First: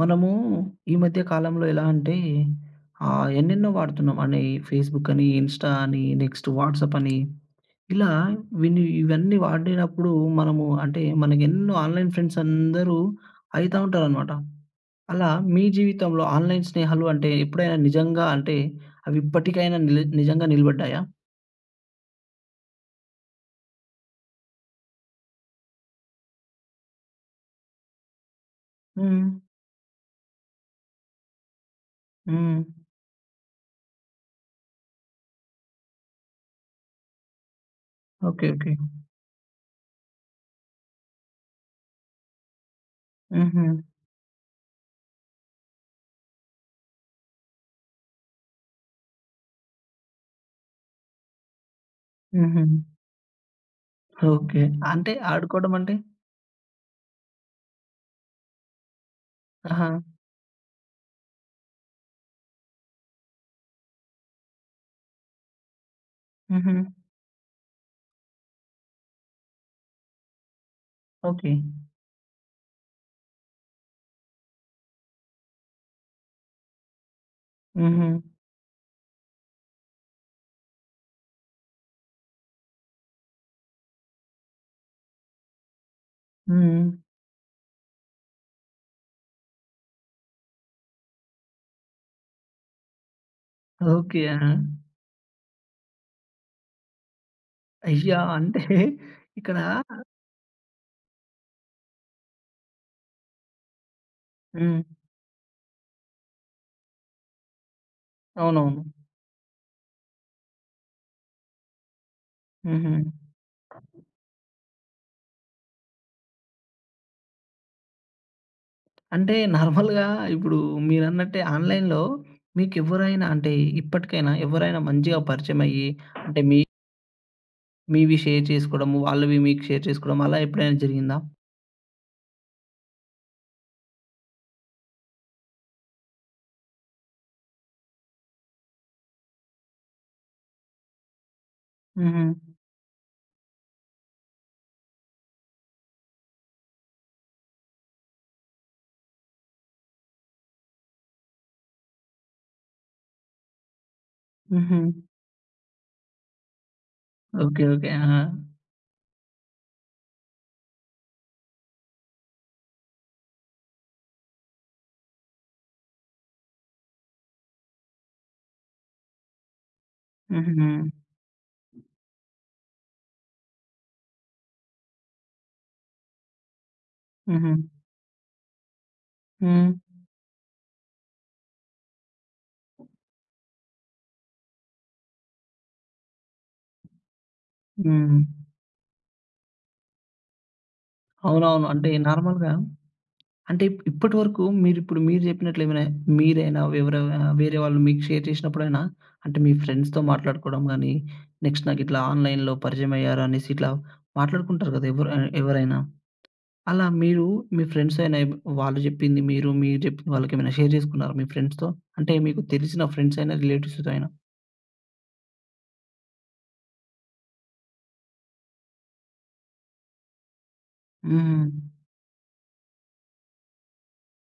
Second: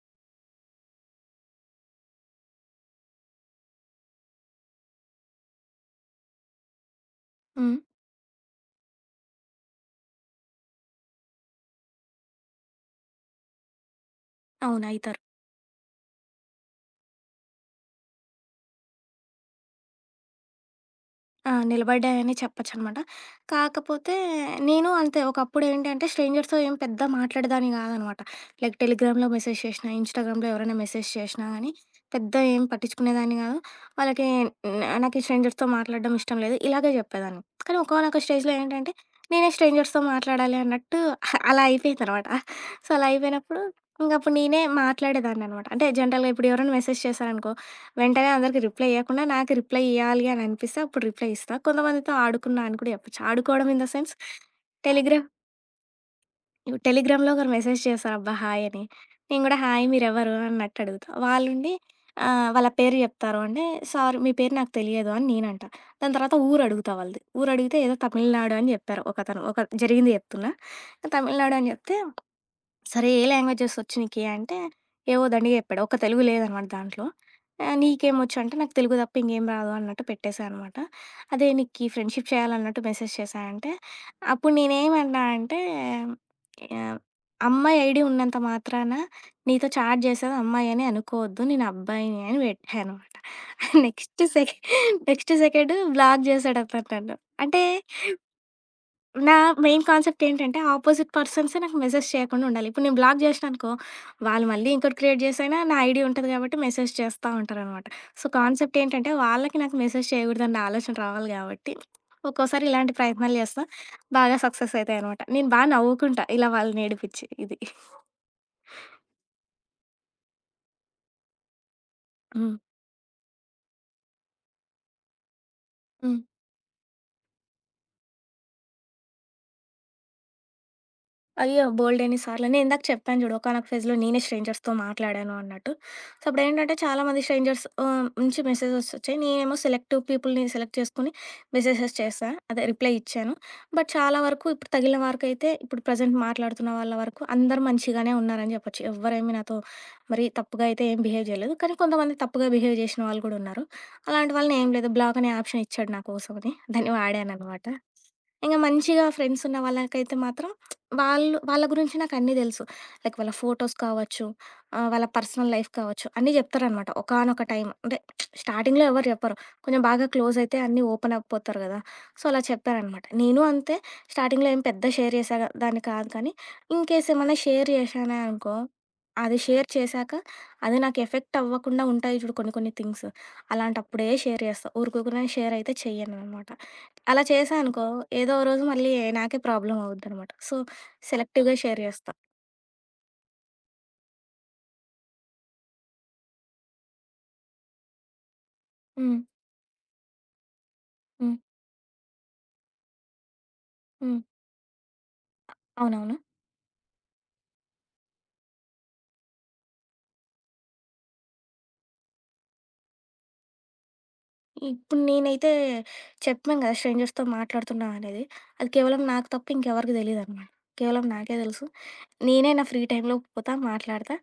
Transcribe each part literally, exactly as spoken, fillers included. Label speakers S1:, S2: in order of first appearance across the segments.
S1: మనము ఈ మధ్య కాలంలో ఎలా అంటే ఆహ్, ఎన్నెన్నో వాడుతున్నాం అని ఫేస్‌బుక్ అని, ఇన్‌స్టా అని, నెక్స్ట్ వాట్సాప్ అని
S2: హ్మ్.
S1: ఇలా విని ఇవన్నీ వాడినప్పుడు మనము అంటే మనకెన్నో ఆన్‌లైన్ ఫ్రెండ్స్ అందరూ అయితా ఉంటారనమాట.
S2: అవును. అయితారు.
S1: అలా మీ జీవితంలో ఆన్‌లైన్ స్నేహాలు అంటే ఎప్పుడైనా నిజంగా అంటే అవి ఇప్పటికైనా నిల నిజంగా నిలబడ్డాయా?
S2: ఆ! నిలబడ్డాయనే చెప్పొచ్చనమాట. కాకపోతే నేను అంతే ఒకప్పుడేంటి అంటే స్ట్రేంజర్స్‌తో ఏం పెద్ద మాట్లాడేదాన్ని గాదనమాట. లైక్ టెలిగ్రామ్‌లో
S1: హ్మ్.
S2: మెసేజ్ చేషినా, ఇన్‌స్టాగ్రామ్‌లో ఎవరైనా మెసేజ్ చేషినా గానీ, పెద్ద
S1: హ్మ్.
S2: ఏం పట్టించుకునేదాన్ని గాదు. వాళ్ళకి న నాకు ఈ స్ట్రేంజర్స్‌తో మాట్లాడడం ఇష్టం లేదు. ఇలాగే జెప్పేదాన్ని. కానీ ఒకానొక
S1: ఓకే.
S2: స్టేజ్‌లో
S1: ఓకే.
S2: ఏంటంటే, నేనే స్ట్రేంజర్స్‌తో మాట్లాడాలి అన్నట్టు అలా అయిపోయిందనమాట. సో, అలా అయిపోయినప్పుడు
S1: హుహు.
S2: ఇంగప్పుడు నేనే మాట్లాడేదాన్ననమాట. అంటే జనరల్‌గా ఇప్పుడు ఎవరైనా మెసేజ్ చేశారనుకో, వెంటనే అందరికి రిప్లై ఇయ్యకుండా, నాకు రిప్లై ఇయ్యాలి అని అనిపిస్తే అప్పుడు రిప్లై ఇస్తా. కొంతమందితో
S1: హుహు.
S2: ఆడుకున్నా అని కూడా చెప్పొచ్చు. ఆడుకోవడం ఇన్ ద సెన్స్
S1: ఓకే. అంటే
S2: టెలిగ్రామ్
S1: ఆడుకోవడం అంటే?
S2: టెలిగ్రామ్‌లో ఒకరు మెసేజ్ చేశారు అబ్బా! హాయ్ అని. నేను కూడా హాయ్
S1: ఆహా!
S2: మీరెవరు అన్నట్టు అడుగుతా. వాళ్ళుండి ఆహ్, వాళ్ళ పేరు చెప్తారు. అంటే సారీ మీ పేరు నాకు తెలియదు అని నేనంటా. దాని తర్వాత ఊరు
S1: హుహు.
S2: అడుగుతా వాళ్ళది. ఊరు అడిగితే ఏదో తమిళనాడు అని చెప్పారు ఒకతను. ఒక జరిగింది చెప్తున్నా.
S1: ఓకే.
S2: తమిళనాడు అని చెప్తే సరే ఏ లాంగ్వేజెసొచ్చు నీకి అంటే, ఏవో దండిగా చెప్పాడు. ఒక్క తెలుగు లేదనమాట దాంట్లో. ఆహ్,
S1: హుహు.
S2: నీకేమొచ్చు అంటే, నాకు తెలుగు తప్ప ఇంకేం రాదు అన్నట్టు పెట్టేశా అనమాట. అదే నీకీ ఫ్రెండ్‌షిప్ చేయాలన్నట్టు మెసేజ్ చేశా అంటే, అప్పుడు నేనేమన్నా అంటే,
S1: హ్మ్.
S2: యాహ్, అమ్మాయి ఐడీ ఉన్నంత మాత్రాన నీతో చాట్ చేసేది అమ్మాయని అనుకోవద్దు. నేను అబ్బాయిని అని పెట్టా అనమాట. నెక్స్ట్
S1: ఓకే. ఆ!
S2: సెక నెక్స్ట్ సెకండ్ బ్లాక్ చేశాడతను నన్ను. అంటే
S1: అయ్యా! అంటే
S2: నా
S1: ఇక్కడ
S2: మెయిన్ కాన్సెప్ట్ ఏంటంటే, అపోజిట్ పర్సన్సే నాకు మెసేజ్ చేయకుండా ఉండాలి. ఇప్పుడు నేను బ్లాక్ జేసిననుకో, వాళ్ళు మళ్ళీ
S1: హ్మ్.
S2: ఇంకోటి క్రియేట్ జేసైనా నా ఐడీ ఉంటది గాబట్టి మెసేజ్ చేస్తా ఉంటారనమాట. సో, కాన్సెప్ట్
S1: అవునవును.
S2: ఏంటంటే, వాళ్ళకి నాకు మెసేజ్ చేయగూడదన్న ఆలోచన రావాలి గాబట్టి, ఒక్కోసారి ఇలాంటి
S1: హుహు.
S2: ప్రయత్నాలు జేస్తా. బాగా సక్సెస్ అయితాయనమాట. నేను బా నవ్వుకుంటా ఇలా వాళ్ళనేడిపిచ్చి. ఇది.
S1: అంటే నార్మల్‌గా ఇప్పుడు మీరన్నట్టే ఆన్‌లైన్‌లో
S2: హ్మ్.
S1: మీకెవ్వరైనా అంటే ఇప్పటికైనా ఎవరైనా మంచిగా పరిచయమయ్యి
S2: హ్మ్.
S1: అంటే మీ మీవి షేర్ చేసుకోవడము, వాళ్ళవి మీకు షేర్ చేసుకోవడం అలా ఎప్పుడైనా జరిగిందా?
S2: అయ్యో! బోలెడన్ని సార్లు. నేను ఇందాక చెప్పాను చూడు, ఒకానొక ఫేజ్‌లో నేనే స్ట్రేంజర్స్‌తో మాట్లాడాను అన్నట్టు. సో, అప్పుడేంటంటే చాలామంది స్ట్రేంజర్స్ ఆహ్, నుంచి మెసేజెస్ వచ్చాయి. నేనేమో సెలెక్టివ్ పీపుల్‌ని సెలెక్ట్ చేసుకొని మెసేజెస్
S1: హుహు.
S2: చేశా. అదే రిప్లై ఇచ్చాను. బట్ చాలా వరకు ఇప్పుడు తగిలిన వరకైతే ఇప్పుడు ప్రెజెంట్ మాట్లాడుతున్న వాళ్ళ వరకు అందరూ మంచిగానే ఉన్నారని చెప్పొచ్చు. ఎవ్వరేమి నాతో మరి తప్పుగా అయితే ఏం బిహేవ్ చేయలేదు. కానీ కొంతమంది తప్పుగా బిహేవ్ చేసిన వాళ్ళు కూడా ఉన్నారు. అలాంటి వాళ్ళని ఏం
S1: హుహు.
S2: లేదు బ్లాక్ అనే ఆప్షన్ ఇచ్చాడు నా కోసమని. దాన్ని
S1: ఓకే.
S2: వాడాననమాట.
S1: ఓకే. ఆ!
S2: ఇంక మంచిగా ఫ్రెండ్స్ ఉన్న వాళ్ళకైతే మాత్రం వాళ్ళు వాళ్ళ గురించి నాకన్నీ తెలుసు. లైక్ వాళ్ళ ఫోటోస్ కావచ్చు, ఆహ్, వాళ్ళ పర్సనల్ లైఫ్ కావచ్చు, అన్నీ చెప్తారనమాట. ఒకానొక టైం అంటే స్టార్టింగ్‌లో ఎవరు చెప్పరు. కొంచెం బాగా క్లోజ్ అయితే
S1: హుహు.
S2: అన్నీ ఓపెన్ అవ్వకపోతారు కదా! సో, అలా చెప్పారనమాట. నేను అంతే స్టార్టింగ్‌లో ఏం పెద్ద షేర్ చేసే దాన్ని కాదు కానీ, ఇన్‌కేస్ ఏమన్నా
S1: హుహు.
S2: షేర్ చేశానే అనుకో, అది షేర్
S1: హ్మ్.
S2: చేశాక అది నాకు ఎఫెక్ట్ అవ్వకుండా ఉంటాయి చూడు కొన్ని కొన్ని థింగ్స్. అలాంటప్పుడే షేర్ చేస్తా. ఊరుకూకనే షేర్ అయితే చెయ్యననమాట. అలా చేశా అనుకో,
S1: హ్మ్.
S2: ఏదో ఓ రోజు మళ్ళీ నాకే ప్రాబ్లమ్ అవుద్దనమాట. సో, సెలెక్టివ్‌గా
S1: అవునవును.
S2: షేర్
S1: అంటే
S2: చేస్తా.
S1: నార్మల్‌గా అంటే ఇప్ ఇప్పటివరకు మీరిప్పుడు మీరు ఇప్పుడు మీరు చెప్పినట్లు ఏమైనా మీరైనా, ఎవరైనా వేరే వాళ్ళు మీకు షేర్ చేసినప్పుడైనా
S2: హ్మ్.
S1: అంటే మీ ఫ్రెండ్స్‌తో మాట్లాడుకోవడం గానీ,
S2: హ్మ్.
S1: నెక్స్ట్ నాకిట్లా ఆన్‌లైన్‌లో పరిచయమయ్యారు అనేసి ఇట్లా
S2: హ్మ్.
S1: మాట్లాడుకుంటారు కదా! ఎవరు ఆహ్, ఎవరైనా.
S2: అవునవును.
S1: అలా మీరు మీ ఫ్రెండ్స్ అయినా ఎవ్ వాళ్ళు చెప్పింది మీరు, మీరు చెప్పింది వాళ్ళకేమైనా షేర్ చేసుకున్నారా మీ ఫ్రెండ్స్‌తో? అంటే మీకు తెలిసిన ఫ్రెండ్స్ అయినా, రిలేటివ్స్‌తో అయినా?
S2: ఇప్పుడు నేనైతే చెప్పాను కదా! స్ట్రేంజర్స్‌తో మాట్లాడుతున్నా అనేది. అది కేవలం నాకు తప్ప ఇంకెవరికీ తెలీదనమాట. కేవలం నాకే
S1: హ్మ్.
S2: తెలుసు. నేనే నా ఫ్రీ టైమ్‌లో పోతా, మాట్లాడతా.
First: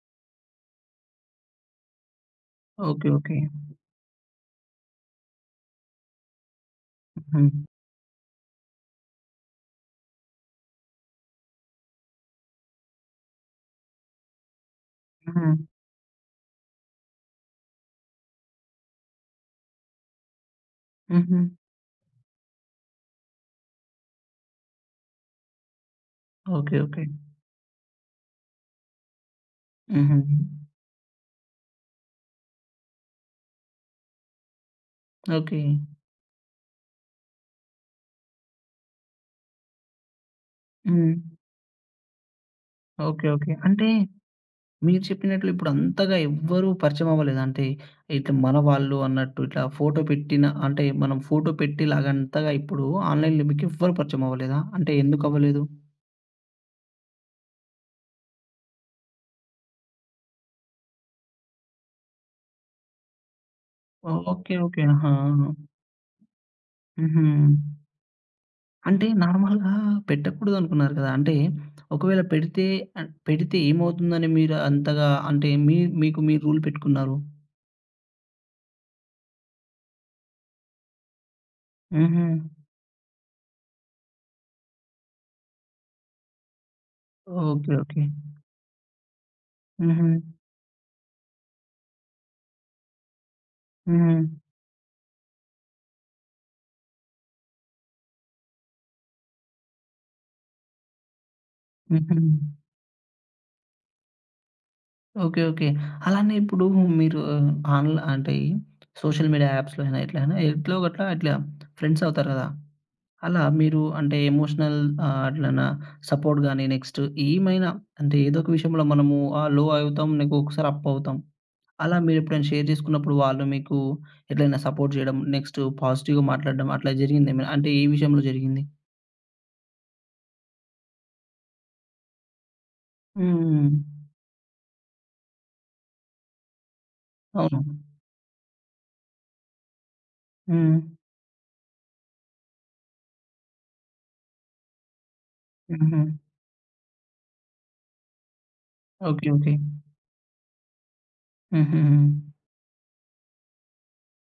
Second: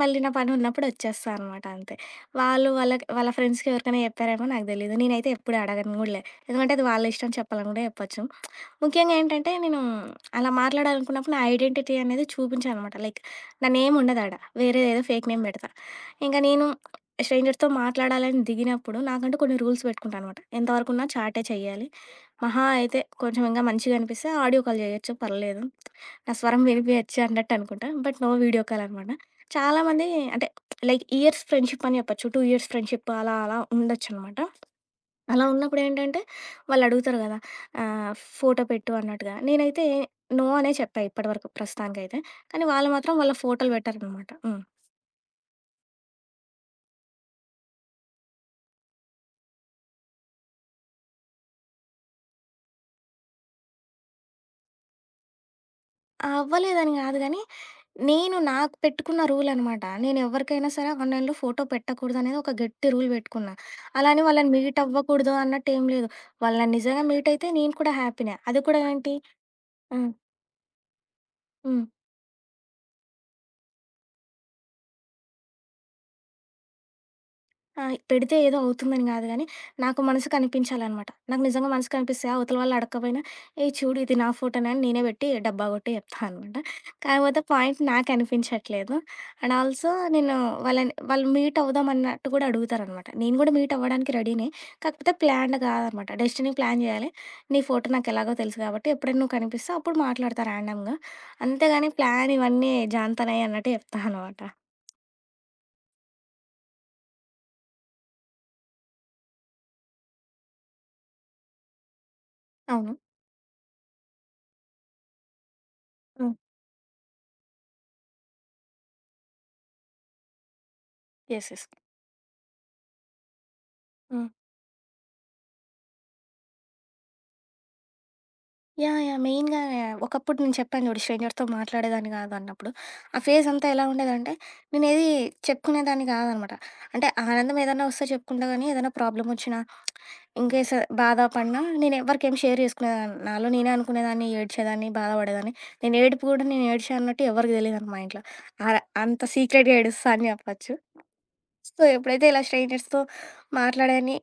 S2: మళ్ళీ నా పని ఉన్నప్పుడు వచ్చేస్తా అనమాట అంతే. వాళ్ళు వాళ్ళకి
S1: ఓకే.
S2: వాళ్ళ
S1: ఓకే.
S2: ఫ్రెండ్స్‌కి ఎవరికైనా చెప్పారేమో నాకు తెలీదు. నేనైతే ఎప్పుడు అడగను గూడా లే. ఎందుకంటే అది వాళ్ళ ఇష్టం
S1: హ్మ్.
S2: చెప్పాలని కూడా చెప్పొచ్చు. ముఖ్యంగా ఏంటంటే నేను అలా మాట్లాడాలనుకున్నప్పుడు నా ఐడెంటిటీ అనేది చూపించాననమాట. లైక్ నా నేమ్ ఉండదాడ. వేరేదేదో ఫేక్ నేమ్
S1: హ్మ్.
S2: పెడతా. ఇంకా నేను స్ట్రేంజర్స్‌తో మాట్లాడాలని దిగినప్పుడు నాకంటూ కొన్ని రూల్స్ పెట్టుకుంటాననమాట. ఎంతవరకున్నా
S1: హుహు.
S2: చాటే చేయాలి. మహా అయితే కొంచెం ఇంగా మంచిగా అనిపిస్తే ఆడియో కాల్ చేయొచ్చు పర్లేదు. నా స్వరం
S1: ఓకే. ఓకే.
S2: వినిపియొచ్చు అన్నట్టు అనుకుంటా. బట్ నో వీడియో కాల్ అనమాట. చాలామంది
S1: హుహు.
S2: అంటే లైక్ ఇయర్స్ ఫ్రెండ్‌షిప్ అని చెప్పొచ్చు. రెండు ఇయర్స్ ఫ్రెండ్‌షిప్ అలా అలా ఉండొచ్చనమాట. అలా
S1: ఓకే.
S2: ఉన్నప్పుడేంటంటే వాళ్ళడుగుతారు గదా! ఆహ్, ఫోటో పెట్టు అన్నట్టుగా. నేనైతే నో అనే చెప్పా
S1: హ్మ్.
S2: ఇప్పటివరకు ప్రస్తుతానికైతే. కానీ వాళ్ళు మాత్రం
S1: ఓకే.
S2: వాళ్ళ
S1: ఓకే.
S2: ఫోటోలు
S1: అంటే
S2: పెట్టారనమాట. హ్మ్.
S1: మీరు చెప్పినట్లు ఇప్పుడు అంతగా ఎవ్వరూ పరిచయం అవ్వలేదు. అంటే ఇట్లా మన వాళ్ళు అన్నట్టు ఇట్లా ఫోటో పెట్టిన అంటే మనం ఫోటో పెట్టేలాగా అంతగా ఇప్పుడు ఆన్‌లైన్‌లో మీకెవ్వరు పరిచయం అవ్వలేదా? అంటే ఎందుకు అవ్వలేదు?
S2: అవ్వలేదని గాదు గానీ, నేను నాకు పెట్టుకున్న రూలనమాట. నేనెవ్వరికైనా సరే ఆన్‌లైన్‌లో ఫోటో పెట్టకూడదనేది ఒక గట్టి రూల్ బెట్టుకున్నా. అలా అని వాళ్ళని
S1: ఓకే.
S2: Meet
S1: okay. ఆహా!
S2: అవ్వకూడదు అన్నట్టేం లేదు. వాళ్ళు నన్ను నిజంగా
S1: హుహు.
S2: మీటయితే నేను కూడా హ్యాపీనే. అది కూడా
S1: అంటే
S2: ఏంటి
S1: నార్మల్‌గా
S2: ఆ!
S1: పెట్టకూడదనుకున్నారు కదా! అంటే
S2: హ్మ్.
S1: ఒకవేళ పెడితే ఆహ్, పెడితే ఏమవుతుందని మీరు అంతగా అంటే మీ మీకు మీరు రూల్ పెట్టుకున్నారు?
S2: ఆ! పెడితే ఏదో అవుతుందని గాదు గానీ, నాకు మనసుకు అనిపించాలనమాట. నాకు నిజంగా మనసుకు అనిపిస్తే
S1: హుహు.
S2: అవతల వాళ్ళు అడక్కపోయినా, "ఏయ్! చూడు ఇది నా ఫోటోనే" అని నేనే పెట్టి డబ్బా కొట్టి చెప్తా అనమాట. కాకపోతే
S1: ఓకే.
S2: Point
S1: okay.
S2: నాకు అనిపించట్లేదు. అండ్ ఆల్సో
S1: హుహు.
S2: నేను వాళ్ళని వాళ్ళు మీట్ అవుదాం అన్నట్టు గూడా అడుగుతారనమాట. నేను గూడా మీట్ అవ్వడానికి
S1: హుహు.
S2: రెడీనే. కాకపోతే ప్లాన్డ్ గాదనమాట. డెస్టినీ ప్లాన్ జేయాలి. నీ ఫోటో నాకెలాగో తెలుసు కాబట్టి ఎప్పుడైనా నువ్వు కనిపిస్తే అప్పుడు మాట్లాడతా ర్యాండమ్‌గా. అంతేగాని
S1: హుహు.
S2: ప్లాన్ ఇవన్నీ జాన్తనయి అన్నట్టు చెప్తా అనమాట.
S1: ఓకే. ఓకే. అలానే ఇప్పుడు మీరు ఆన్‌ల అంటే ఈ సోషల్ మీడియా యాప్స్‌లో అయినా ఎట్లైనా ఎట్లో గట్లా ఇట్లా ఫ్రెండ్స్ అవుతారు గదా!
S2: అవును.
S1: అలా మీరు అంటే ఎమోషనల్ ఆహ్, అట్లనా
S2: హ్మ్.
S1: సపోర్ట్ గాని నెక్స్ట్ ఏమైనా అంటే ఏదో ఒక విషయంలో మనము ఆహ్, లో అవుతాం. నీకు ఒకసారి అప్ అవుతాం.
S2: యెస్. యెస్.
S1: అలా మీరెప్పుడైనా షేర్ చేసుకున్నప్పుడు వాళ్ళు మీకు
S2: హ్మ్.
S1: ఎట్లైనా సపోర్ట్ జేయడం నెక్స్ట్ పాజిటివ్‌గా మాట్లాడడం అట్లా జరిగిందేమైనా? అంటే ఏ విషయంలో జరిగింది?
S2: యాహ్! యాహ్! మెయిన్‌గా ఒకప్పుడు నేను చెప్పాను చూడు స్ట్రేంజర్‌తో మాట్లాడేదాన్ని కాదు అన్నప్పుడు, ఆ ఫేజ్ అంతా
S1: హ్మ్.
S2: ఎలా ఉండేదంటే నేనేది చెప్పుకునేదాన్ని కాదనమాట. అంటే ఆనందం
S1: అవును.
S2: ఏదైనా వస్తే చెప్పుకుంటా గానీ, ఏదైనా ప్రాబ్లమ్ వచ్చినా, ఇన్‌కేస్
S1: హ్మ్.
S2: బాధ పడినా నేను ఎవ్వరికేం షేర్ చేసుకునేదాన్ని. నాలో నేనే అనుకునేదాన్ని, ఏడ్చేదాన్ని, బాధపడేదాన్ని. నేను
S1: హుహు.
S2: ఏడుపు కూడా నేను ఏడ్చా అన్నట్టు ఎవరికీ తెలీదనమాట మా ఇంట్లో. ఆహ్, అంత
S1: ఓకే. ఓకే.
S2: సీక్రెట్‌గా ఏడుస్తా అని చెప్పొచ్చు.
S1: హుహు.
S2: సో,
S1: హ్మ్.
S2: ఎప్పుడైతే ఇలా స్ట్రేంజర్స్‌తో మాట్లాడాని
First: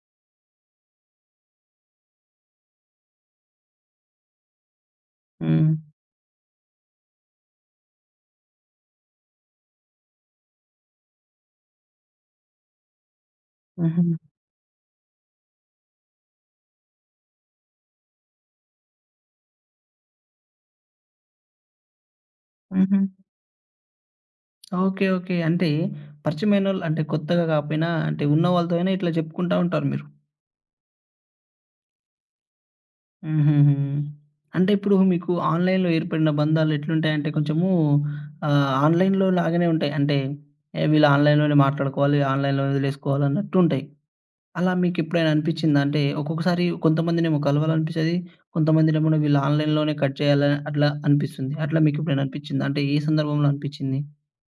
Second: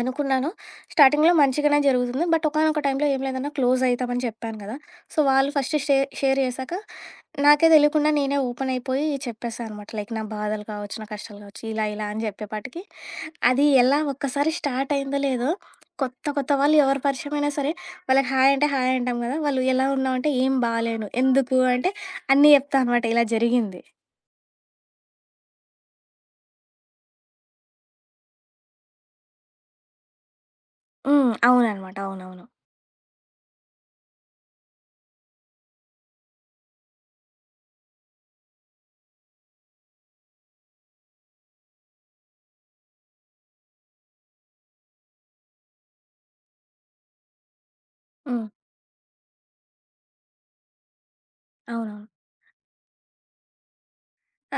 S2: అనుకున్నాను. స్టార్టింగ్‌లో మంచిగానే జరుగుతుంది. బట్ ఒకానొక టైంలో ఏం లేదన్నా క్లోజ్ అయితామని చెప్పాను కదా! సో, వాళ్ళు
S1: హ్మ్.
S2: ఫస్ట్ షే షేర్ చేశాక నాకే తెలియకుండా నేనే ఓపెన్ అయిపోయి చెప్పేసా అనమాట. లైక్ నా బాధలు కావచ్చు, నా కష్టాలు కావచ్చు, ఇలా ఇలా అని చెప్పేపాటికి అది ఎలా
S1: హుహు.
S2: ఒక్కసారి స్టార్ట్ అయిందో లేదో కొత్త కొత్త వాళ్ళు ఎవరి పరిచయమైనా సరే వాళ్ళకి హాయ్ అంటే హాయ్ అంటాం కదా! వాళ్ళు ఎలా ఉన్నావు అంటే ఏం బాలేను. ఎందుకు అంటే అన్నీ చెప్తా
S1: హుహు.
S2: అనమాట ఇలా జరిగింది.
S1: ఓకే. ఓకే. అంటే పరిచయమైనోళ్ళు అంటే కొత్తగా కాకపోయినా అంటే ఉన్న వాళ్ళతో అయినా ఇట్లా చెప్పుకుంటా ఉంటారు మీరు.
S2: హ్మ్. అవుననమాట. అవునవును.
S1: హుహుహు. అంటే ఇప్పుడు మీకు ఆన్‌లైన్‌లో ఏర్పడిన బంధాలు ఎట్లుంటాయంటే కొంచెము ఆహ్, ఆన్‌లైన్‌లో లాగానే ఉంటాయి. అంటే ఏ వీళ్ళు ఆన్‌లైన్‌లోనే మాట్లాడుకోవాలి, ఆన్‌లైన్‌లో వదిలేసుకోవాలి అన్నట్టుంటాయి. అలా మీకెప్పుడైనా అనిపిచ్చిందా? అంటే ఒక్కొక్కసారి కొంతమందినేమో కలవాలనిపిస్తది.
S2: హ్మ్.
S1: కొంతమందినేమో వీళ్ళు ఆన్‌లైన్‌లోనే కట్ చేయాలి అట్లా అనిపిస్తుంది. అట్లా
S2: అవునవును.
S1: మీకెప్పుడైనా అనిపిచ్చిందా? అంటే ఏ సందర్భంలో అనిపిచ్చింది?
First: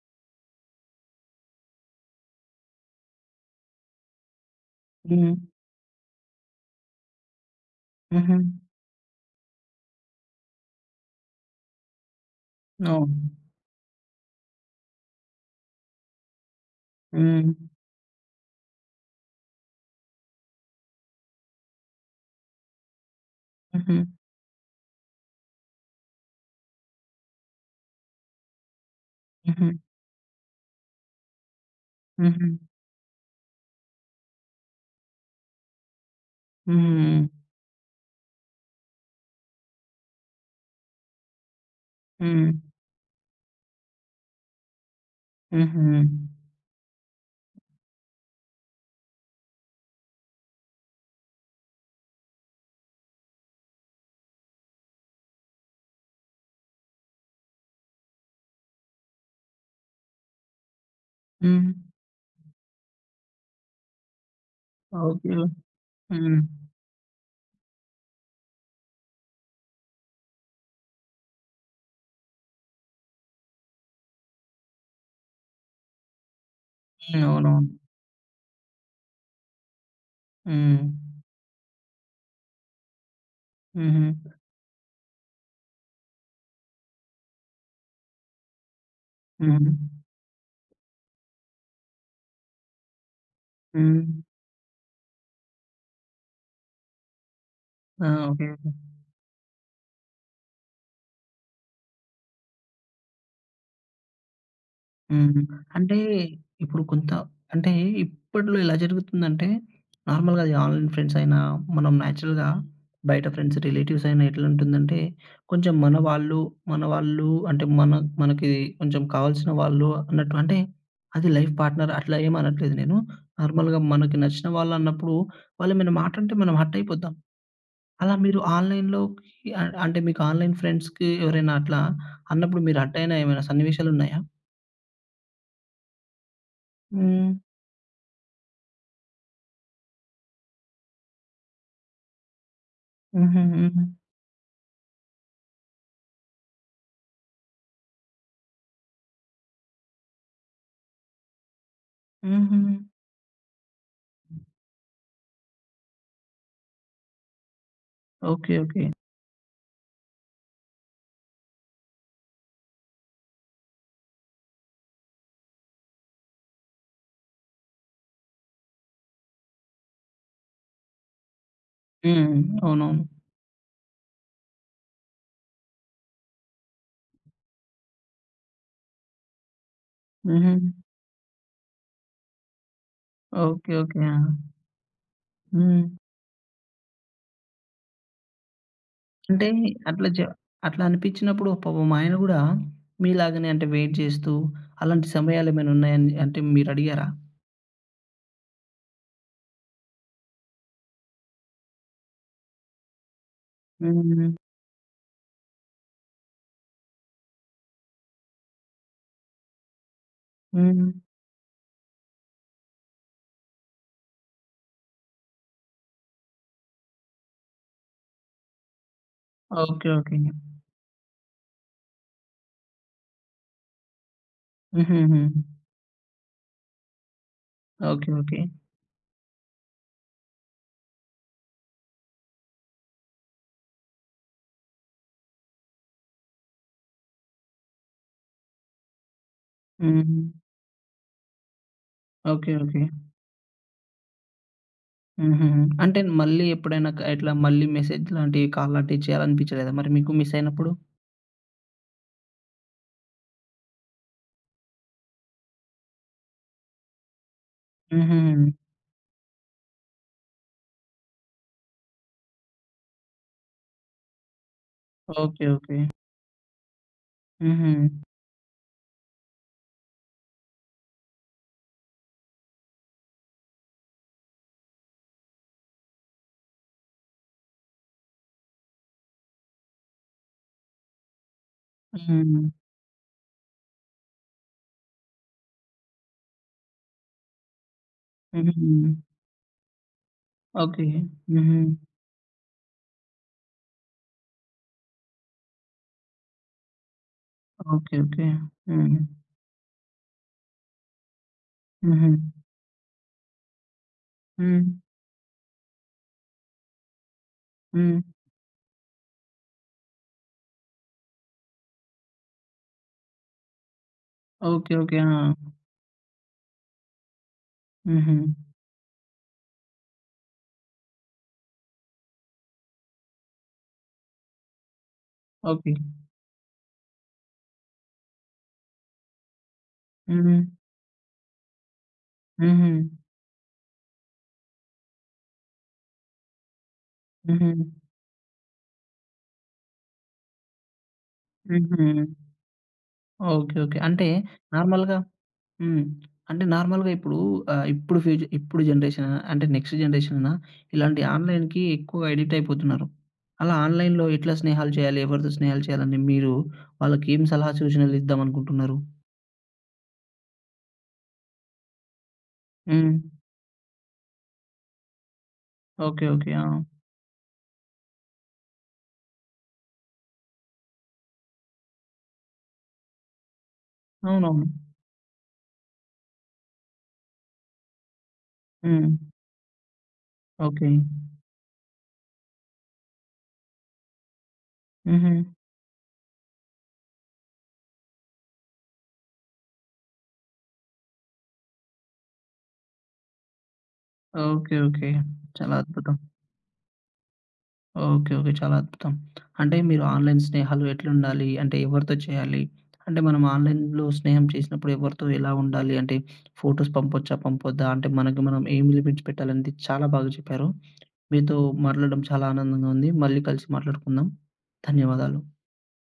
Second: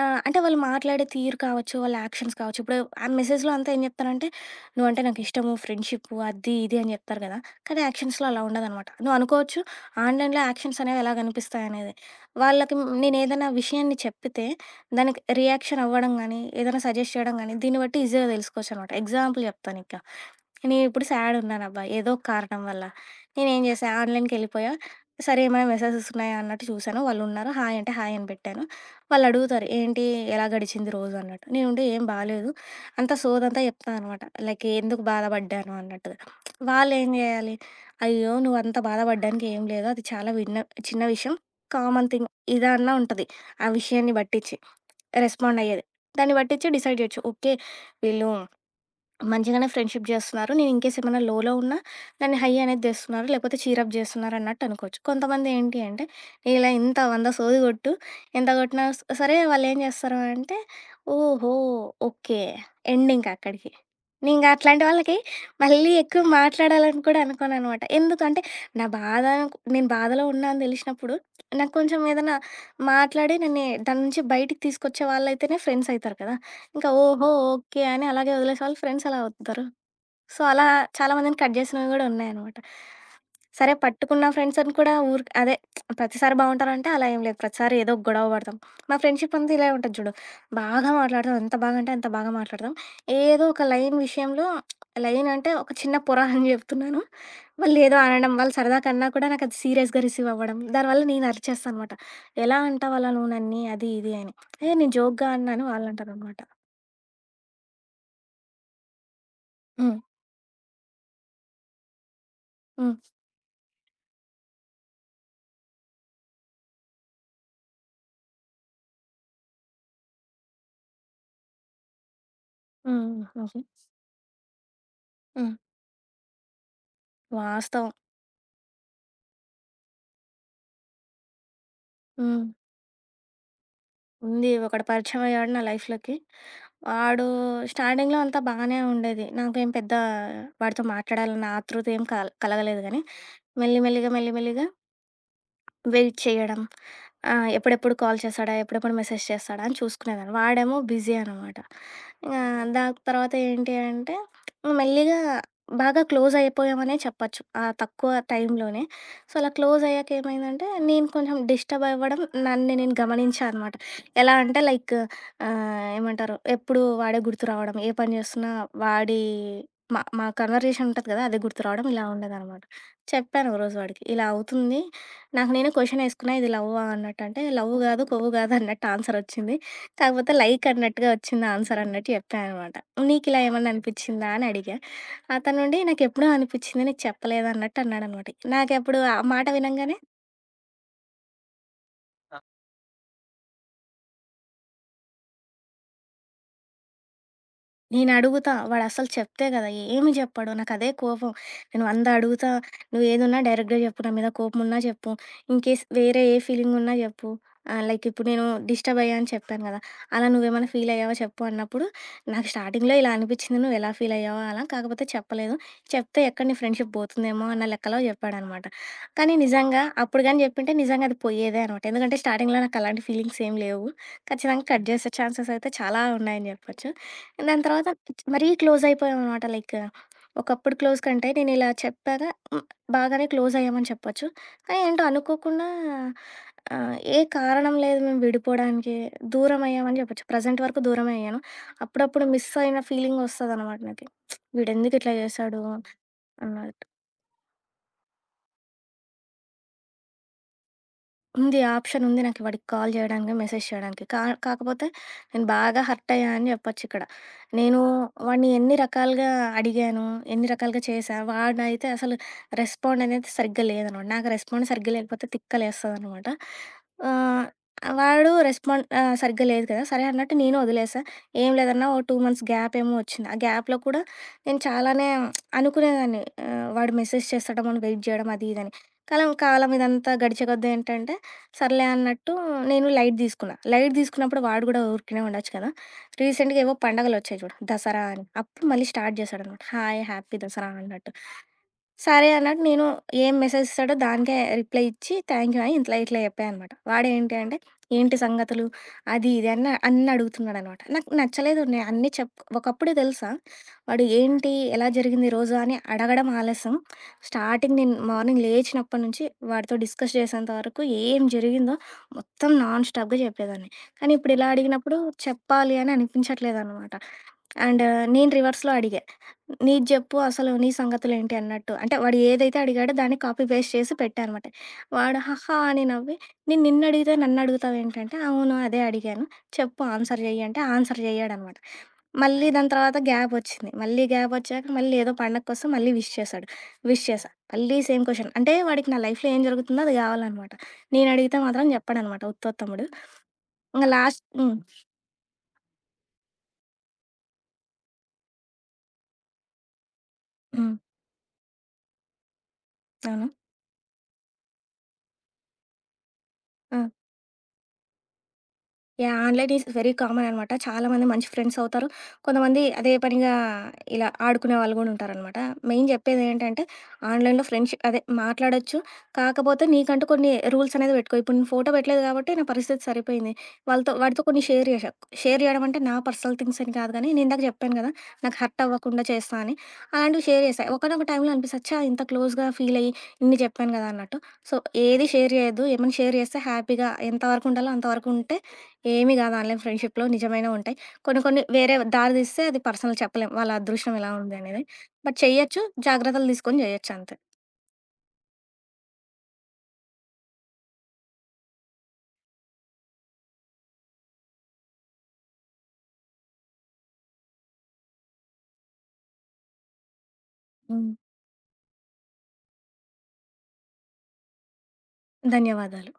S2: ఆ! అంటే వాళ్ళు మాట్లాడే తీరు కావచ్చు, వాళ్ళ యాక్షన్స్ కావచ్చు. ఇప్పుడు ఆ మెసేజ్‌లో అంతా ఏం చెప్తారంటే, "నువ్వంటే
S1: హ్మ్.
S2: నాకిష్టము, ఫ్రెండ్‌షిప్పు" అది, ఇది అని చెప్తారు కదా! కానీ యాక్షన్స్‌లో
S1: హుహు.
S2: అలా ఉండదనమాట. నువ్వు అనుకోవచ్చు, ఆన్‌లైన్‌లో యాక్షన్స్ అనేవి ఎలా కనిపిస్తాయనేది. వాళ్ళకి
S1: అవును.
S2: నేనేదైనా విషయాన్ని చెప్తే, దానికి రియాక్షన్ అవ్వడం గానీ, ఏదైనా సజెస్ట్ చేయడం
S1: హ్మ్.
S2: గానీ, దీన్ని బట్టి ఈజీగా తెలుసుకోవచ్చనమాట. ఎగ్జాంపుల్ చెప్తానిక. నేనిప్పుడు సాడ్ ఉన్నానబ్బా ఏదో ఒక కారణం వల్ల. నేనేం చేశా
S1: హుహు.
S2: ఆన్‌లైన్‌కెళ్ళిపోయా. సరే ఏమైనా మెసేజెస్ ఉన్నాయా అన్నట్టు చూశాను. వాళ్ళున్నారు. హాయ్ అంటే హాయ్ అని పెట్టాను. వాళ్ళడుగుతారు
S1: హుహు.
S2: ఏంటి ఎలా గడిచింది రోజు అన్నట్టు. నేనుండి ఏం
S1: హుహు.
S2: బాలేదు. అంతా సోదంతా చెప్తా అనమాట. లైక్ ఎందుకు బాధపడ్డాను అన్నట్టుగా. వాళ్ళేం
S1: హ్మ్.
S2: చేయాలి? అయ్యో! నువ్వంత బాధపడ్డానికి ఏం లేదు. అది చాలా విన్న చిన్న విషయం. కామన్ థింగ్
S1: హ్మ్.
S2: ఇదన్నా ఉంటది. ఆ విషయాన్ని పట్టిచ్చి రెస్పాండ్ అయ్యేది.
S1: హుహు.
S2: దాన్ని పట్టిచ్చి డిసైడ్ చేయొచ్చు. ఓకే. వీళ్ళు మంచిగానే ఫ్రెండ్‌షిప్ జేస్తున్నారు. నేను ఇన్‌కేస్ ఏమైనా లోలో ఉన్నా దాన్ని హై అనేది తెస్తున్నారు. లేకపోతే చీరప్ జేస్తున్నారు అన్నట్టు అనుకోవచ్చు. కొంతమంది ఏంటి అంటే ఇలా ఇంత వంద సోది కొట్టు, ఎంత కొట్టినా స్ సరే వాళ్ళేం జేస్తారు అంటే, ఓహో!
S1: హ్మ్.
S2: ఓకే. ఎండ్ ఇంక అక్కడికి. నేను ఇంగ అట్లాంటి వాళ్ళకి
S1: ఓకే.
S2: మళ్ళీ ఎక్కువ
S1: హ్మ్.
S2: మాట్లాడాలని కూడా అనుకోననమాట. ఎందుకంటే నా బాధ నేను బాధలో ఉన్నా అని దెలిసినప్పుడు నాకు కొంచెం ఏదైనా మాట్లాడి నన్ను దాని నుంచి బయటికి తీసుకొచ్చే వాళ్ళైతేనే ఫ్రెండ్స్ అయితారు కదా! ఇంకా
S1: హ్మ్.
S2: ఓహో!
S1: అవునవును.
S2: ఓకే. అని అలాగే వదిలేసేవాళ్ళు. ఫ్రెండ్స్ అలా అవుతారు. సో, అలా
S1: హ్మ్.
S2: చాలా మందిని కట్ చేసినవి గూడా ఉన్నాయనమాట. సరే
S1: హుహు.
S2: పట్టుకున్న ఫ్రెండ్సని కూడా ఊరికే అదే ప్రతిసారి బావుంటారంటే అలా ఏం లేదు. ప్రతిసారి ఏదో ఒక గొడవ పడతాం. మా ఫ్రెండ్‌షిప్ అంతా ఇలా
S1: హుహు.
S2: ఉంటది చూడు. బాగా మాట్లాడతాం. ఎంత బాగా అంటే అంత బాగా మాట్లాడతాం. ఏదో ఒక లైన్
S1: హ్మ్.
S2: విషయంలో లైన్ అంటే ఒక చిన్న పొర అని చెప్తున్నాను. వాళ్ళేదో
S1: ఆ!
S2: అనడం,
S1: ఓకే.
S2: వాళ్ళు సరదాగా అన్నా కూడా నాకది సీరియస్‌గా రిసీవ్ అవ్వడం. దానివల్ల నేను అరిచేస్తా అనమాట. ఎలా అంటావు అలా నువ్వు నన్ని అది ఇది అని. ఏ నేను జోక్‌గా
S1: హ్మ్.
S2: అన్నాను
S1: అంటే
S2: వాళ్ళంటారనమాట.
S1: ఇప్పుడు కొంత అంటే ఇప్పట్లో ఎలా జరుగుతుందంటే
S2: హ్మ్.
S1: నార్మల్‌గా అది ఆన్‌లైన్ ఫ్రెండ్స్ అయినా, మనం నేచురల్‌గా
S2: హ్మ్.
S1: బయట ఫ్రెండ్స్, రిలేటివ్స్ అయినా ఎట్లా ఉంటుందంటే కొంచెం మన వాళ్ళు, మన వాళ్ళు అంటే మన మనకి కొంచెం కావాల్సిన వాళ్ళు అన్నట్టు అంటే అది లైఫ్ పార్ట్‌నర్ అట్లా ఏమి అనట్లేదు నేను.
S2: హ్మ్. హ్మ్. ఓకే.
S1: నార్మల్‌గా మనకి నచ్చిన వాళ్ళు అన్నప్పుడు
S2: హ్మ్.
S1: వాళ్ళు ఏమైనా మాట అంటే మనం హర్ట్ అయిపోతాం.
S2: వాస్తవం.
S1: అలా మీరు ఆన్‌లైన్‌లోకి అ అంటే మీకు ఆన్‌లైన్ ఫ్రెండ్స్‌కి ఎవరైనా అట్లా
S2: హ్మ్.
S1: అన్నప్పుడు మీరు హర్ట్ అయిన ఏమైనా సన్నివేశాలున్నాయా?
S2: ఉంది. ఒకడు పరిచయం అయ్యాడు నా లైఫ్‌లోకి. వాడు
S1: హ్మ్.
S2: స్టార్టింగ్‌లో అంతా బాగానే ఉండేది. నాకేం పెద్ద వాడితో మాట్లాడాలన్న ఆతృత ఏం కల్ కలగలేదు గానీ,
S1: హుహు.
S2: మెల్లి
S1: హ్మ్.
S2: మెల్లిగా, మెల్లి మెల్లిగా వెయిట్ చేయడం. ఆహ్, ఎప్పుడెప్పుడు కాల్ చేస్తాడా? ఎప్పుడెప్పుడు మెసేజ్ చేస్తాడా? అని చూసుకునేదాన్ని. వాడేమో బిజీ అనమాట. ఇంగా
S1: హుహు.
S2: దాని తర్వాత ఏంటి అంటే మెల్లిగా బాగా క్లోజ్ అయిపోయామనే చెప్పొచ్చు. ఆ తక్కువ
S1: ఓకే.
S2: టైంలోనే.
S1: ఓకే.
S2: సో, అలా క్లోజ్ అయ్యాక ఏమైందంటే నేను కొంచెం డిస్టర్బ్ అవ్వడం నన్ను నేను గమనించా అనమాట. ఎలా అంటే లైక్ ఆహ్, ఏమంటారు? ఎప్పుడు వాడే గుర్తు రావడం. ఏ పని చేస్తున్నా వాడి మా మా కన్వర్జేషన్ ఉంటది కదా! అది గుర్తు రావడం ఇలా
S1: హ్మ్.
S2: ఉండేదనమాట.
S1: అవునవును.
S2: చెప్పాను ఒకరోజు వాడికి. ఇలా అవుతుంది. నాకు నేనే క్వెషన్ ఏసుకున్నా. ఇది లవ్వా అన్నట్టు. అంటే లవ్ గాదు, కొవ్వు గాదు అన్నట్టు ఆన్సర్ వచ్చింది. కాకపోతే
S1: హుహు.
S2: లైక్ అన్నట్టుగా వచ్చింది ఆన్సర్ అన్నట్టు చెప్పా అనమాట. నీకిలా ఏమన్నా
S1: ఓకే. ఓకే. ఆ!
S2: అనిపిచ్చిందా అని అడిగా. అతనుండి
S1: హ్మ్.
S2: నాకెప్పుడో అనిపిచ్చింది. నీకు చెప్పలేదు అన్నట్టు అన్నాడనమాట. నాకప్పుడు ఆ మాట
S1: అంటే
S2: వినంగానే
S1: అట్లా జ అట్లా అనిపించినప్పుడు పాపం మా ఆయన గూడా మీలాగానే అంటే వెయిట్ చేస్తూ అలాంటి సమయాలేమైనా ఉన్నాయని అంటే మీరడిగారా?
S2: నేనడుగుతా. వాడసలు చెప్తే కదా! ఏమి చెప్పడు. నాకదే కోపం. నేను వంద అడుగుతా. నువ్వేదున్నా డైరెక్ట్‌గా చెప్పు. నా మీద
S1: హ్మ్.
S2: కోపమున్నా చెప్పు. ఇన్‌కేస్ వేరే ఏ ఫీలింగున్నా చెప్పు. ఆహ్, లైక్ ఇప్పుడు నేను డిస్టర్బ్ అయ్యా అని చెప్పాను కదా! అలా నువ్వేమైనా ఫీల్
S1: హ్మ్.
S2: అయ్యావా చెప్పు అన్నప్పుడు, నాకు స్టార్టింగ్‌లో ఇలా అనిపిచ్చింది. నువ్వెలా ఫీల్ అయ్యావో అలా. కాకపోతే చెప్పలేదు. చెప్తే ఎక్కడ నీ ఫ్రెండ్‌షిప్ పోతుందేమో అన్న లెక్కలో చెప్పాడనమాట. కానీ నిజంగా
S1: ఓకే. ఓకే.
S2: అప్పుడు గాని చెప్పుంటే నిజంగా అది పోయేదే అనమాట. ఎందుకంటే స్టార్టింగ్‌లో నాకు అలాంటి ఫీలింగ్స్ ఏం లేవు. ఖచ్చితంగా కట్ చేసే
S1: హుహుహు.
S2: ఛాన్సెస్ అయితే చాలా ఉన్నాయని చెప్పొచ్చు. దాని తర్వాత
S1: ఓకే.
S2: చ్
S1: ఓకే.
S2: మరీ క్లోజ్ అయిపోయామనమాట. లైక్ ఒకప్పుడు క్లోజ్ కంటే నేనిలా చెప్పాగా హ్మ్, బాగానే క్లోజ్ అయ్యామని చెప్పొచ్చు. కానీ ఏంటో అనుకోకుండా ఆహ్, ఏ కారణం లేదు మేము విడిపోవడానికి. దూరమయ్యామని
S1: హ్మ్.
S2: చెప్పొచ్చు. ప్రెజెంట్ వరకు దూరమే అయ్యాను. అప్పుడప్పుడు మిస్
S1: ఓకే.
S2: అయిన
S1: ఓకే.
S2: ఫీలింగొస్తదనమాట నాకి. వీడెందుకిట్లా
S1: హుహుహు.
S2: చేశాడు
S1: అంటే మళ్ళీ
S2: అన్నది.
S1: ఎప్పుడైనా క ఇట్లా మళ్ళీ మెసేజ్ లాంటివి కాల్ లాంటివి చేయాలనిపించలేదా మరి మీకు మిస్ అయినప్పుడు?
S2: ఉంది. ఆప్షన్ ఉంది నాకు వాడికి కాల్ చేయడానికి, మెసేజ్ చేయడానికి. కా కాకపోతే నేను బాగా హర్ట్ అయ్యా అని చెప్పొచ్చిక్కడ. నేను
S1: హుహు.
S2: వాడిని ఎన్ని రకాలుగా అడిగాను, ఎన్ని రకాలుగా చేశా, వాడైతే అసలు రెస్పాండ్ అనేది సరిగ్గా లేదనమాట. నాకు రెస్పాండ్ సరిగ్గా లేకపోతే
S1: ఓకే. ఓకే.
S2: తిక్కలేస్తదనమాట. ఆహ్,
S1: హుహు.
S2: వాడు రెస్పాండ్ ఆహ్, సరిగ్గా లేదు కదా! సరే అన్నట్టు నేను వదిలేసా. ఏం లేదన్నా ఓ రెండు మంత్స్ గ్యాప్ ఏమో వచ్చింది. ఆ గ్యాప్‌లో కూడా నేను చాలానే అనుకునేదాన్ని ఆహ్, వాడు మెసేజ్ చేస్తాడేమో అని వెయిట్ జేయడం అది ఇదని. కాలం కాలం ఇదంతా గడిచేకొద్దీ ఏంటంటే సర్లే అన్నట్టు
S1: హ్మ్.
S2: నేను లైట్ తీసుకున్నా. లైట్ తీసుకున్నప్పుడు వాడు గూడా ఊరికనే ఉండొచ్చు కదా! రీసెంట్‌గా ఏవో పండగలొచ్చాయి చూడు. దసరా అని. అప్పుడు
S1: హుహు.
S2: మళ్ళీ స్టార్ట్ చేశాడనమాట. హాయ్! Happy Dasara
S1: okay.
S2: అన్నట్టు.
S1: హుహు.
S2: సరే అన్నట్టు నేను ఏం మెసేజ్ ఇస్తాడో దానికే రిప్లై ఇచ్చి థ్యాంక్ యూ అని ఇట్లా ఇట్లా చెప్పా అనమాట. వాడేంటి అంటే
S1: ఓకే.
S2: ఏంటి
S1: ఓకే.
S2: సంగతులు
S1: హ్మ్.
S2: అది ఇది అని అన్నీ అడుగుతున్నాడనమాట. నాకు నచ్చలేదు. నేను అన్నీ
S1: హుహు.
S2: చెప్ ఒకప్పుడు తెలుసా వాడు ఏంటి
S1: హ్మ్.
S2: ఎలా జరిగింది ఈ రోజు అని అడగడం ఆలస్యం. స్టార్టింగ్ నేను
S1: హ్మ్.
S2: మార్నింగ్ లేచినప్పటి నుంచి వాడితో డిస్కస్ చేసేంత వరకు ఏం జరిగిందో మొత్తం నాన్ స్టాప్‌గా చెప్పేదాన్ని. కానీ ఇప్పుడు ఇలా
S1: ఓకే.
S2: అడిగినప్పుడు
S1: ఓకే. ఆ!
S2: చెప్పాలి అని అనిపించట్లేదనమాట. అండ్
S1: హుహు.
S2: నేను రివర్స్‌లో అడిగా. నీది జెప్పు అసలు నీ సంగతులేంటి అన్నట్టు. అంటే వాడు ఏదైతే అడిగాడో దాన్ని కాపీ పేస్ట్ చేసి పెట్టా అనమాట. వాడు హాహా!
S1: ఓకే.
S2: అని నవ్వి, నేను నిన్నడిగితే నన్నడుగుతావేంటంటే, అవును అదే అడిగాను. చెప్పు ఆన్సర్
S1: హ్మ్.
S2: జెయ్యి అంటే ఆన్సర్ జెయ్యడనమాట. మళ్ళీ దాని
S1: హుహు.
S2: తర్వాత గ్యాపొచ్చింది. మళ్ళీ గ్యాపొచ్చాక మళ్ళీ ఏదో పండగ కోసం మళ్ళీ విష్ చేశాడు. విష్ చేశా.
S1: హుహు.
S2: మళ్ళీ సేమ్ క్వెషన్. అంటే వాడికి నా లైఫ్‌లో ఏం జరుగుతుందో అది గావాలనమాట. నేనడిగితే మాత్రం
S1: హుహు.
S2: జెప్పడనమాట ఉత్తోత్తముడు.
S1: ఓకే. ఓకే.
S2: ఇంగ
S1: అంటే
S2: లాస్ట్ హ్మ్.
S1: నార్మల్‌గా హ్మ్. అంటే నార్మల్‌గా ఇప్పుడు ఆహ్, ఇప్పుడు ఫ్యూచ ఇప్పుడు జనరేషన్ అంటే నెక్స్ట్ జనరేషన్ అయినా
S2: హ్మ్.
S1: ఇలాంటి ఆన్‌లైన్‌కి ఎక్కువ అడిక్ట్ అయిపోతున్నారు.
S2: అవును.
S1: అలా ఆన్‌లైన్‌లో ఎట్లా స్నేహాలు చేయాలి? ఎవరితో స్నేహాలు చేయాలని మీరు
S2: ఆ!
S1: వాళ్ళకేం సలహా సూచనలు ఇద్దామనుకుంటున్నారు?
S2: Yeah! Online is very common అనమాట. చాలామంది మంచి ఫ్రెండ్స్ అవుతారు. కొంతమంది అదే
S1: హ్మ్.
S2: పనిగా ఇలా ఆడుకునే వాళ్ళు గూడా ఉంటారనమాట. Main
S1: okay. ఓకే. ఆ!
S2: జెప్పేదేంటంటే ఆన్‌లైన్‌లో ఫ్రెండ్‌షిప్ అదే మాట్లాడొచ్చు. కాకపోతే నీకంటూ కొన్ని రూల్స్ అనేది పెట్టుకో. ఇప్పుడు నేను ఫోటో పెట్టలేదు గాబట్టి నా పరిస్థితి సరిపోయింది. వాళ్ళతో వాడితో కొన్ని
S1: అవునవును.
S2: షేర్ జేశా. షేర్ జేయడం అంటే నా పర్సనల్ థింగ్స్ అని కాదు గానీ, నేను ఇందాక జెప్పాను గదా! నాకు హర్ట్
S1: హ్మ్.
S2: అవ్వకుండా చేస్తా అని. అలాంటివి షేర్ జేశా.
S1: ఓకే.
S2: ఒకానొక టైంలో అనిపిస్తది. ఛా! ఇంత క్లోజ్‌గా ఫీల్ అయ్యి ఇన్ని జెప్పాను గదా! అన్నట్టు. సో, ఏది
S1: హుహు.
S2: షేర్ జేయొద్దు. ఏమన్నా షేర్ జేస్తే హ్యాపీగా ఎంత వరకు ఉండాలో అంతవరకు ఉంటే ఏమి కాదు ఆన్‌లైన్ ఫ్రెండ్‌షిప్‌లో నిజమైనవి ఉంటాయి. కొన్ని కొన్ని వేరే దారి తీస్తే అది పర్సనల్ చెప్పలేం. వాళ్ళ అదృష్టం ఎలా ఉంది
S1: ఓకే.
S2: అనేది.
S1: ఓకే.
S2: బట్
S1: చాలా
S2: చెయ్యొచ్చు.
S1: అద్భుతం.
S2: జాగ్రత్తలు తీసుకొని జేయొచ్చు అంతే.
S1: ఓకే. ఓకే. చాలా అద్భుతం. అంటే మీరు ఆన్‌లైన్ స్నేహాలు ఎట్లుండాలి? అంటే ఎవరితో చేయాలి? అంటే మనం ఆన్‌లైన్‌లో స్నేహం చేసినప్పుడు ఎవరితో ఎలా ఉండాలి? అంటే ఫోటోస్ పంపొచ్చా? పంపొద్దా? అంటే మనకి మనం ఏం లిమిట్స్ పెట్టాలనేది చాలా బాగా చెప్పారు.
S2: హ్మ్.
S1: మీతో మాట్లాడడం చాలా ఆనందంగా ఉంది. మళ్ళీ కలిసి మాట్లాడుకుందాం. ధన్యవాదాలు.
S2: ధన్యవాదాలు.